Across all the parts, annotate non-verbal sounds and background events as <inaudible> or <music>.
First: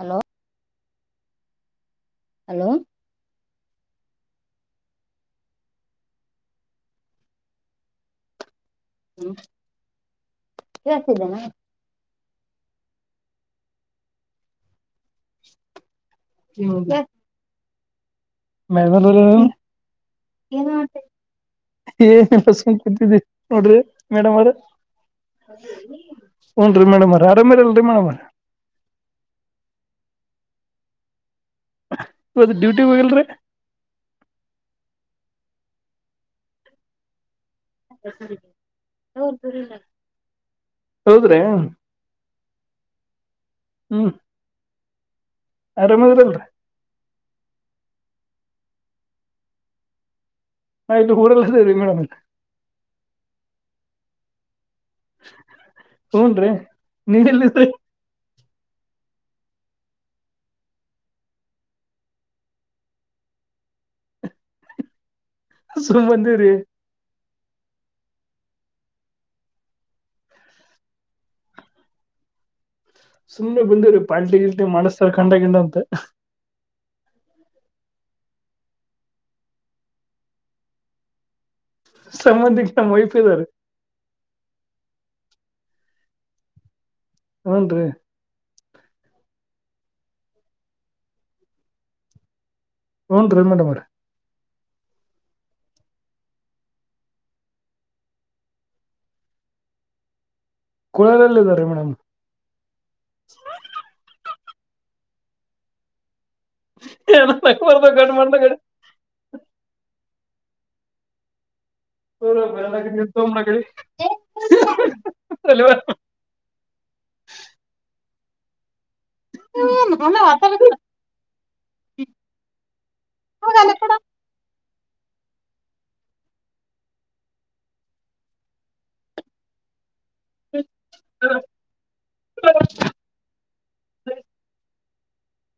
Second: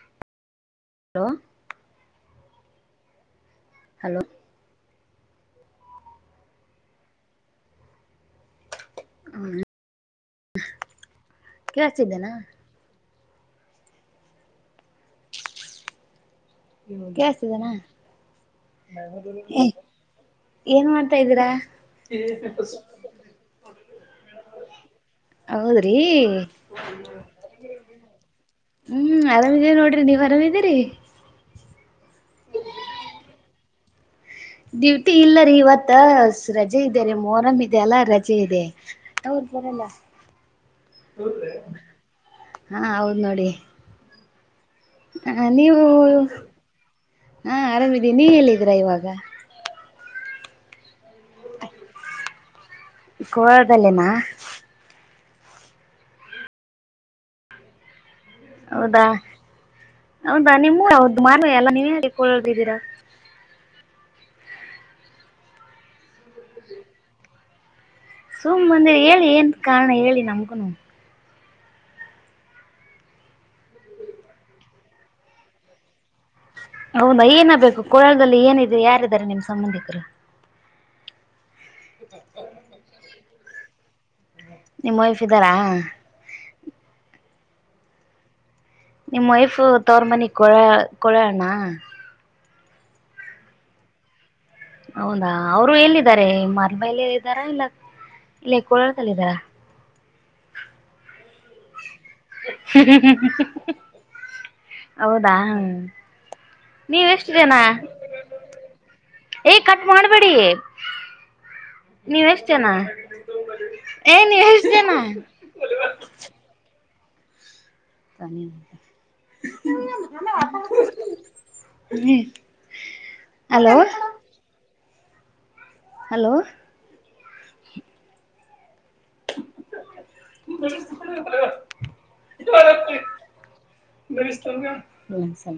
Hello hello hello hello ಹ್ಮ ಕೇಳ್ತಿದ್ದೇನಾ ಕೇಳಸಿದ್ದೇನಾ <inaudible> ಕೇಳಿಸಿದೆ ನಾ ಏ ಏನು ಮಾಡ್ತಿದ್ದೀಯಾ? ಏನಿಲ್ಲ ಸುಮ್ನೆ ಕೂತಿ ನೋಡ್ರಿ ಮೇಡಮ್ ಅವ್ರ ಹೌದ್ರಿ ಹ್ಞ ರೀ ಮೇಡಮರೆ ಆರಾಮ್ ಇಲ್ರಿ ಮೇಡಮರ ಹ್ಮ್ ಆರಾಮ್ ಇದೀ ನೋಡ್ರಿ ನೀವ್ ಅರಾಮಿದೀರಿ ಇದ ಡ್ಯೂಟಿ ಹೋಗಿಲ್ರಿ ಡ್ಯೂಟಿ ಇಲ್ಲ ರೀ ಇವತ್ತ ರಜೆ ಇದ್ದಾರೆ ಮೊಹರಂ ಇದ್ ಎಲ್ಲ ರಜೆ ಇದೆ ಅವ್ರ ಬರಲ್ಲ. ಹೌದ್ರಿ ಹಾ ಹೌದ್ ನೋಡಿ. ಹ್ಮ್ ಹ ನೀವು ಆರಾಮದ್ರಲ್ರಿ ಹಾ ಆರಾಮಿದೀ ನೀವ್ ಎಲ್ಲಿದ್ದೀರಾ ಇವಾಗ. ನಾ ಇನ್ನು ಉರಲ್ ಇದಿರಿ ಮೇಡಮ್ ಅರೆ. ಕೊಳಲ್ದಲೆನ. ಹುನ್ರಿ ಇವ್ ಎಲಿದೀರ್ ಹೌದಾ ಹೌದಾ ನಿಮ್ಮೂರ್ ಯಾವ್ದು ಎಲ್ಲ ನೀವೇ ಹೊಳ್ಳದಿದ್ದೀರಾ. ಸು ಬಂದಿ ರೀ ಸುಮ್ ಅಂದ್ರೆ ಹೇಳಿ ಏನ್ ಕಾರ್ಣ ಹೇಳಿ ನಮ್ಗುನು. ಸುಮ್ನೆ ಬಂದಿವವ್ರೀ ಪಾರ್ಟಿ ಗಿಲ್ಟಿ ಮಾಡಸ್ತಾರ ಕಂಡ ಗಂಡ ಅಂತ ಹೌದಾ ಏನ ಬಬೇಕು ಕೋಳಳದಲ್ಲಿ ಏನಿದೆ ಯಾರಿದ್ದಾರೆ ನಿಮ್ ಸಂಬಂಧಿಕರು ಸಂಬಂಧಕ್ ನಮ್ಮ್ ವೈಫ ಇದಾರೆ ನಿಮ್ಮ್ ವೈಫ್ ಇದ್ದಾರಾ ಹುನ್ ರೀ ನಿಮ್ ವೈಫ್ ತೋವ್ರ್ ಮನಿ ಕೊಳ ಕೊಳ್ಯಣ. ಹುನ್ರಿ ಮೇಡಂ ಅರೆ. ಹೌದಾ ಅವ್ರು ಎಲ್ಲಿದ್ದಾರೆ ಇಗ್ ಮರ್ ಮೇಲೆಲ್ಲ ಇದಾರ ಇಲ್ಲ. ಇಲ್ಲೇ ಕೋಲಾರ್ದಲ್ಲಿದ್ದಾರ. ಕುಳದಲ್ ಇದ್ದಾರೆ ಮೇಡಮ್. ಹ ಹ ಹ ಹೌದಾ ನೀವ್ ಏ ಎಷ್ಟ್ಜನ ನಕ್ ಬರ್ದ ಗಡ್ ಮಾಡ್ದ ಏ ಕಟ್ ಮಾಡ್ ಬಡಿ ನೀವ್ ಎಷ್ಟ ಜನ ಏ ನೀವೆಷ್ಟ ಜನ. ಅಲುವ ತಾನೆ ಹ್ಮ ನಮ್ ಮನೆಲ್ ಆತರದಿಲ. ಹಲೋ ಹಲೋ <unintelligible> ನೀವೆಷ್ಟ್ <unintelligible> ಮೆಮ್ ಸಂ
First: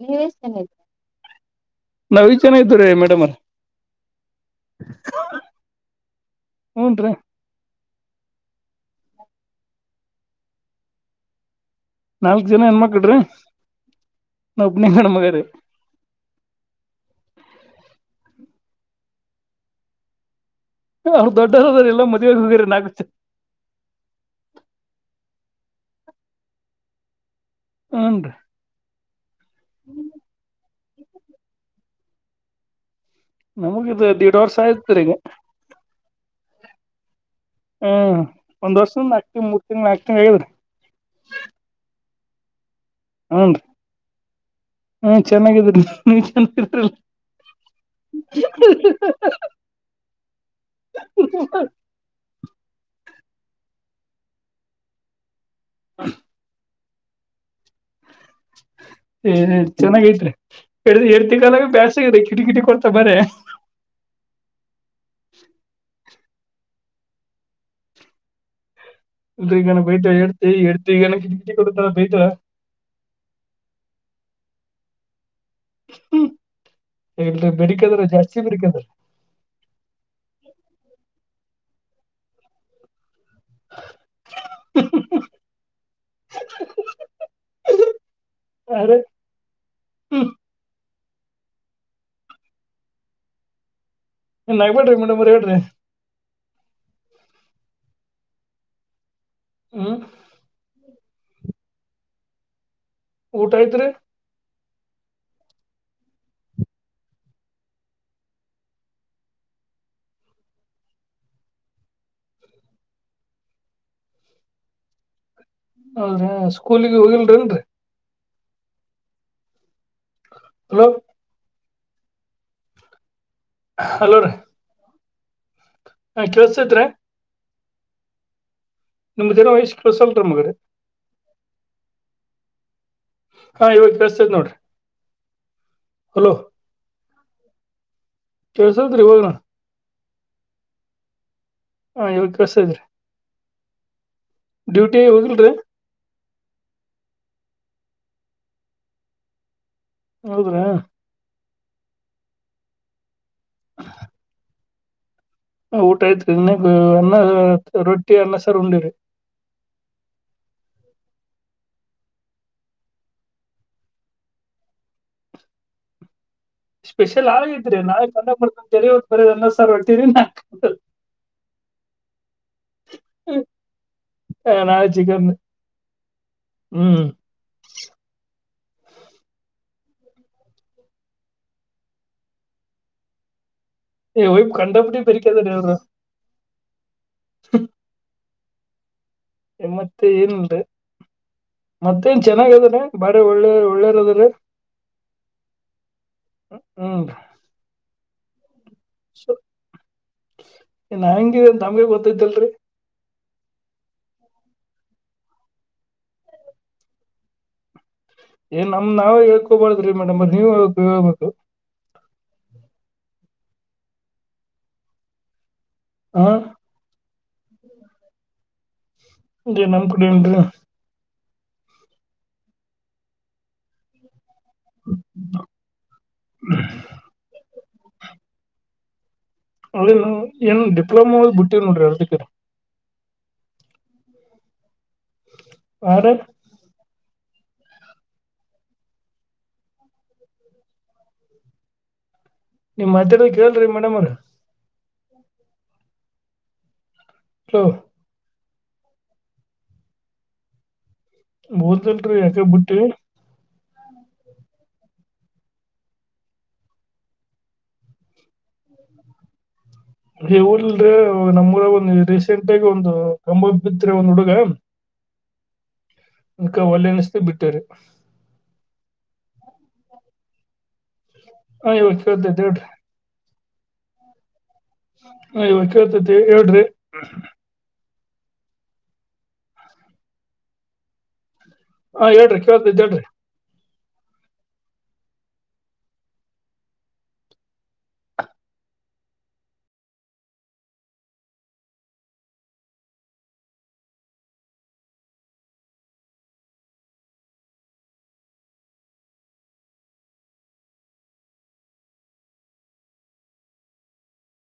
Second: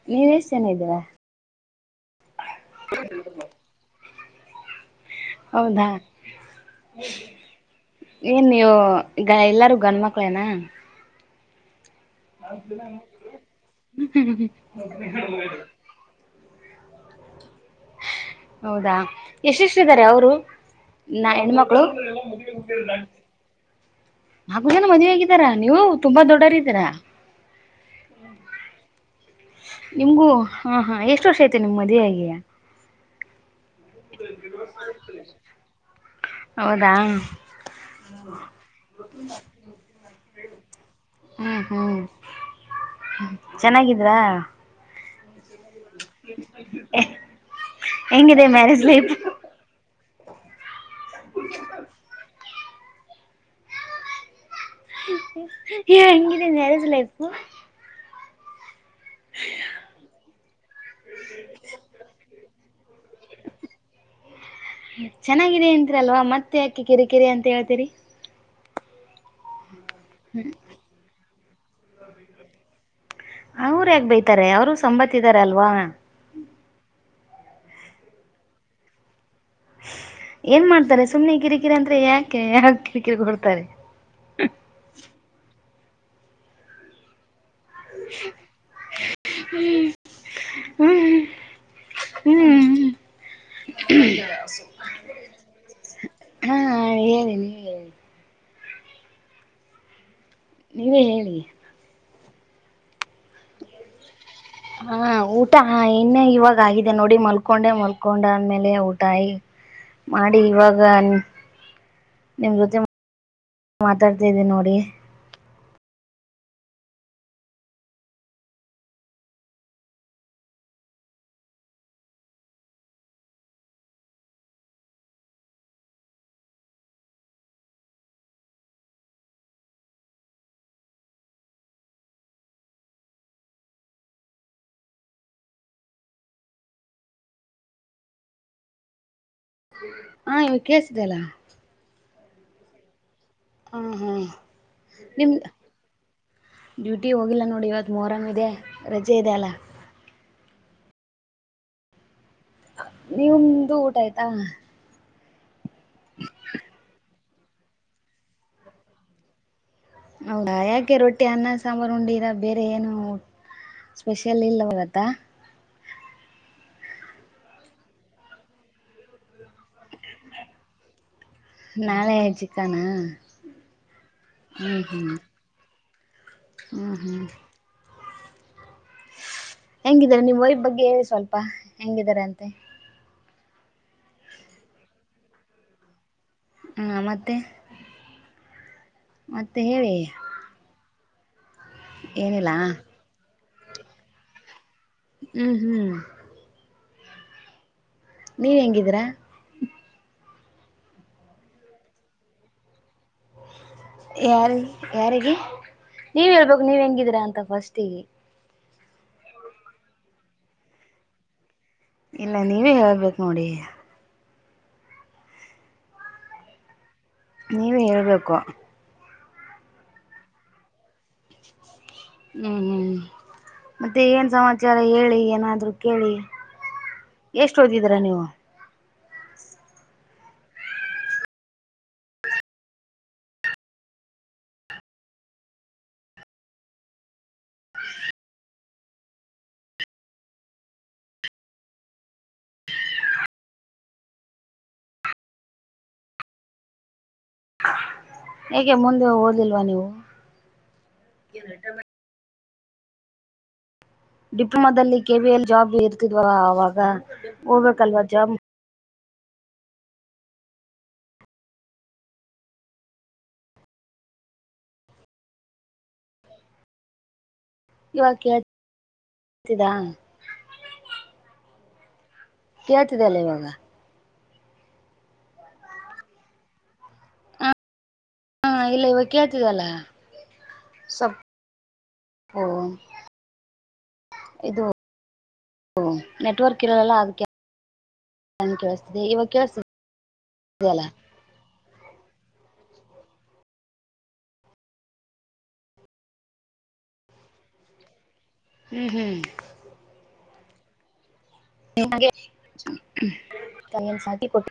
ನೀವ್ ಎಷ್ಟ್ ಜನ ಇದಿರಿ ಇದ್ದೀರಾ ನಾವ್ ಐದ್ ಜನ ಇದ್ರಿ ಮೇಡಮ್ ಅರೆ. ಹೌದಾ ಹ್ಞೂನ್ರಿ ಏನ್ ನೀವು ಈಗ ಎಲ್ಲಾರೂ ಗಂಡ್ ಮಕ್ಳೇನ. ನಾಲ್ಕ್ ಜನ ಹೆಣ್ಮಕ್ಳ್ರಿ ನಾ ಒಬ್ನೇ ಗಂಡ ಮಗ ರೀ <unintelligible> ಹೌದಾ ಎಷ್ಟ್ ಎಷ್ಟಿದರೆ ಅವ್ರು ನಾ ಅವ್ರು ದೊಡ್ಡೋರ್ ಹೆಣ್ಮಕ್ಳು ಅದಾರ್ ಎಲ್ಲ ಮದ್ವೆಗ್ ಹೋಗ್ಯಾರಿ ನಾಲ್ಕು ಜನ ಹಾಗು ಅದೇನ ಮದ್ವೆ ಆಗ್ ರಾ ನೀವು ತುಂಬಾ ದೊಡ್ಡರಿದ್ದೀರಾ. ಹುನ್ರಿ ನಿಮ್ಗೂ ಹಾ ಹಾ ಎಷ್ಟ ವರ್ಷ ಐತೆ ನಿಮ್ ಮದ್ವೇ ಆಗಿ. ನಮ್ಗಿದ ದೀಡ್ ವರ್ಷ ಆಯ್ತರಿ ಈಗ. ಹೌದಾ ಹ್ಮ್ ಒಂದ್ ವರ್ಷದ ನಾಲ್ಕ ತಿಂಗ್ ಮೂರ್ ತಿಂಗ್ಳ ನಾಲ್ಕು ತಿಂಗ್ಳ್ ಹಿರ್ರಿ. ಹ್ಮ್ ಹ್ಮ್ ಚೆನ್ನಾಗಿದ್ರಾ ಹ್ಮ್ ಚೆನ್ನಾಗಿದ್ರಿ ನೀವ್ ಚೆನ್ನಾಗ್ ಇದ್ರಲ್. ಹೆಂಗಿದೆ ಮ್ಯಾರೇಜ್ ಲೈಫ್ <unintelligible> ಹೆಂಗಿದೆ ಮ್ಯಾರೇಜ್ ಲೈಫು. <inaudible> ಏ ಚೆನ್ನಾಗೈತ್ರಿ ಎ ಎಡ್ತಿ ಕಾಲಾಗ್ ಬೇಸ್ ಆಗದೆ ಕಿಡಿ ಕಿಡಿ ಕೊಡ್ತ ಬರೆ. ಚೆನ್ನಾಗಿದೆ ಅಂತೀರಲ್ವಾ ಮತ್ತೆ ಯಾಕೆ ಕಿರಿ ಕಿರಿ ಅಂತ ಹೇಳ್ತೀರಿ. ಇಲ್ರಿ ಈಗ ನಾ ಬೈತಿ ಎಡ್ತಿ ಎಡ್ತಿ ಈಗನ ಕಿಟ್ ಕಿಟಕಿ ಕೊಡ್ತಾ ನಾ ಬೈದ್ರ. ಅವರು ಯಾಕ ಬೈತಾರೆ ಅವರು ಸಂಬತ್ ಇದ್ದಾರ ಅಲ್ವಾ ಬಡಕದ್ರ ಜಾಸ್ತಿ ಬೆರ್ಕದ್ರ ಏನ್ ಮಾಡ್ತಾರೆ ಸುಮ್ನೆ ಕಿರಿಕಿರಿ ಅಂದ್ರೆ ಯಾಕೆ ಯಾಕ ಕಿರಿಕಿರಿ ಕೊಡ್ತಾರೆ <unintelligible> <inaudible> ಅರೆ ಹ್ಮ ಹ್ಮ್ ಹ್ಮ್ ನಾಗ್ಬೇಡ್ರಿ ಮೇಡಮ್ ಅವ್ರ ಹೇಳ್ರಿ ಹಾ ಹೇಳಿ ನೀವ ಹೇಳಿ ಹ್ಮ ನೀವೇ ಹೇಳಿ ಊಟ ಆತ್ರಿ ಹಾ ಊಟ ಇನ್ನೆ ಇವಾಗ ಆಗಿದೆ ನೋಡಿ ಮಲ್ಕೊಂಡೆ ಮಲ್ಕೊಂಡ ಆದ್ಮೇಲೆ ಊಟ ಆ ಮಾಡಿ ಇವಾಗ ನಿಮ್ ಜೊತೆ ಮಾತಾಡತ್ತಿದ್ದಿ ನೋಡಿ ಹಾಹಾ ಸ್ಕೂಲಿಗೆ ಹೋಗಿಲ್ರಿನ್ರರಿ. ಹಲೋ ಹಲೋ ರೀ ಹ ಕೇಳಸತೈತಾರೀ ನಿಮ ಜೋಡ ವೈಸ್ ಕೇಳಿಸುವಂತ ನಮಗ್ರಿ. ಹಾ ಇವಾಗ ಕಸ್ತತೈತ್ ನೋಡ್ರಿ ಹಲೋ ಕೆಳಸವತ್ <unintelligible> ಹಾ ಇವ ಕೇಳಸಿದಲ್ಲಾ ಹಾ ಇವಾಗ ಕೇಳಸದ್ರೀ ಹ್ಮ್ ಹ್ಮ್ ಡ್ಯೂಟಿ ಹೋಗಲ್ರಿ ಡ್ಯೂಟಿ ಹೋಗಿಲ್ಲ ನೋಡಿ ಇವತ್ತು ಮೊಹರಂ ಇದೆ ರಜೆ ಇದೆ ಅಲ್ಲಾ. ಹೌದ್ರಾ. ನಿಮ್ಮದು ಊಟಾ ಆಯ್ತಾ ಊಟ ಐತ್ ಇನ್ನಗ್ ಅನ್ನ ರೊಟ್ಟಿ ಅನ್ನಸಾರ್ ಉಂಡರಿ ಹೌದಾ ಯಾಕೆ ರೊಟ್ಟಿ ಅನ್ನ ಸಾಂಬಾರು ಉಂಡಿರ ಬೇರೆ ಏನು ಸ್ಪೆಷಲ್ ಇಲ್ಲ ಇಗತ್ತ ಸ್ಪೆಷಲ್ ಆಗಿದ್ರ ನಾಳಿಗ್ ಪಂಡರಾಪುರಕ್ ಹೊಂಟಿವ್ರಿ ಬರಿ ಇವತ್ ಅನ್ನ್ ಸಾರ್ ರೊಟ್ಟಿರಿ ನಾಕ ನಾಳೆ ಆ ಚಿಕನಾ ಹ ಹ್ಮ್ ನಾಳೆ ಹ್ಮ್ ಚಿಕನ್ ಹ್ಮ್ ಹೆಂಗಿದೇ ನಿಮ್ಮ ವೈಫ್ ಬಗ್ಗೆ ಹೇಳಿ ಸ್ವಲ್ಪ ಹೆಂಗಿದಿದ್ದಾರಂತೆ. ಏ ವೈಫ್ ಕಂಡಪಟ್ಟಿ ಬೆರೀಕ ಅದಾರಿ ಅವರು ಹ್ಞ ಮೆತ್ತೆ ಮತ್ತೆ ಏನ್ ಇಲ್ರೀ ಮತ್ತೇನ್ ಏನಿಲ್ಲ ಚೆನ್ನಾಗ ಅದ್ರೀ ಬಾರಿ ಒಳ್ಳೆ ಒಳ್ಳೇರ್ ಅದಾರೀ ಹ್ಮ್ ಹ್ಮ್ ಹ್ಮ ನೀವ ಹೆಂಗಿದೀರಾ ನಾ ಹೆಂಗ ತಮ್ಗೆ ಗೊತ್ತ್ದಲ್ರಿ ಯಾರಿ ಯಾರಿಗ ನೀವ ಹೇಳ್ಬೇಕು ನೀವ್ ಹೆಂಗಿದೀರಾ ಅಂತ ಫಸ್ಟಿಗೆ ಏನ್ ನಮ್ ನಾವೇ ಹೇಕೋಬಾರುದ್ರೀ ಮೇಡಮ್ ನೀವ ಹೇ ಹೇಳ್ಬೇಕು. ಇಲ್ಲ ನೀವೇ ಹೇಳ್ಬೇಕ್ ನೋಡಿ ಹಾ ನೀವ ಹೇಳ್ಬೇಕು ಇೇ ನಮ್ಮ್ ಕಡ ಉಟ ಹ್ಮ್ ಹ್ಮ್ ಮತ್ತೆ ಏನ್ ಸಮಾಚಾರ ಹೇಳಿ ಏನಾದ್ರು ಕೇಳಿ ಎಷ್ಟ ಓದಿದೀರಾ ನೀವು ಅ ಏನ್ ಡಿಪ್ಲೊಮಾವ ಬಿಟ್ಟಿ ನೋಡ್ರಿ ಇರ್ದಕ್ಕ ಯ ನಿಮ್ ಮಾತ್ತರ ಕೇಳ್ರಿ ಮೇಡಮ್ ಅವ್ರ ಹ ಹಏಗೆೆ ಮುಂದೆ ಓದಿಲ್ವಾ ನೀವು ಹಓದಲ್ರಿರಿ ಯಾಕ ಬಿಟ್ಟು ಡಿಪ್ಲೊಮಾದಲ್ಲಿ ಕೆ ಬಿ ಎಲ್ ಜಾಬ್ ಇರ್ತಿದ್ವ ಆವಾಗ ಹೋಗ್ಬೇಕಲ್ವಾ ಜಾಬ್ ಊಲ್ರರಿ ನಮ್ಮೂರ ಒಂದ ರೀಸೆಂಟ್ಗಿ ಒಂದು ಕಂಬ ಬಿತ್ತ ಒಂದ್ ಹುಡುಗಾ ಅ ಒಳ್ಳೆ ಅನಿಸ್ತ ಬಿಟ್ಟು ಇವಾಗ ಕೇತತಿದಾ ಹ ಇವತ್ತು ಕೇಳ್ತಿದಲ್ಲ ಇವಾಗ ಹ ಇವಾಗ ಕೇಳ್ತೇತಿ ಹೇಳ್ರಿ ಹಾ ಇಲ್ಲ ಇವ ಕೇಳ್ತಿದಲ್ಲ ಸ್ ಹಾ ಹೇಳ್ರಿ ಕೇೇಳತ ಇದ್ದ ಹೇಳ್ರಿ ಇದು ನೆಟ್ವರ್ಕ್ ಇರಲ್ಲಲ್ಲ ಅದಕ್ಕೆ ನನ್ ಕೇಳಿಸ್ತಿದೆ ಇವ ಕೇಳತ ಹ್ಮ್ ಹ್ಮ್ ಹಾಗೆ ಕಯನ್ನು ಸಾಟಿಟ್ಟ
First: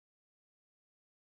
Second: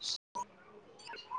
<unintelligible>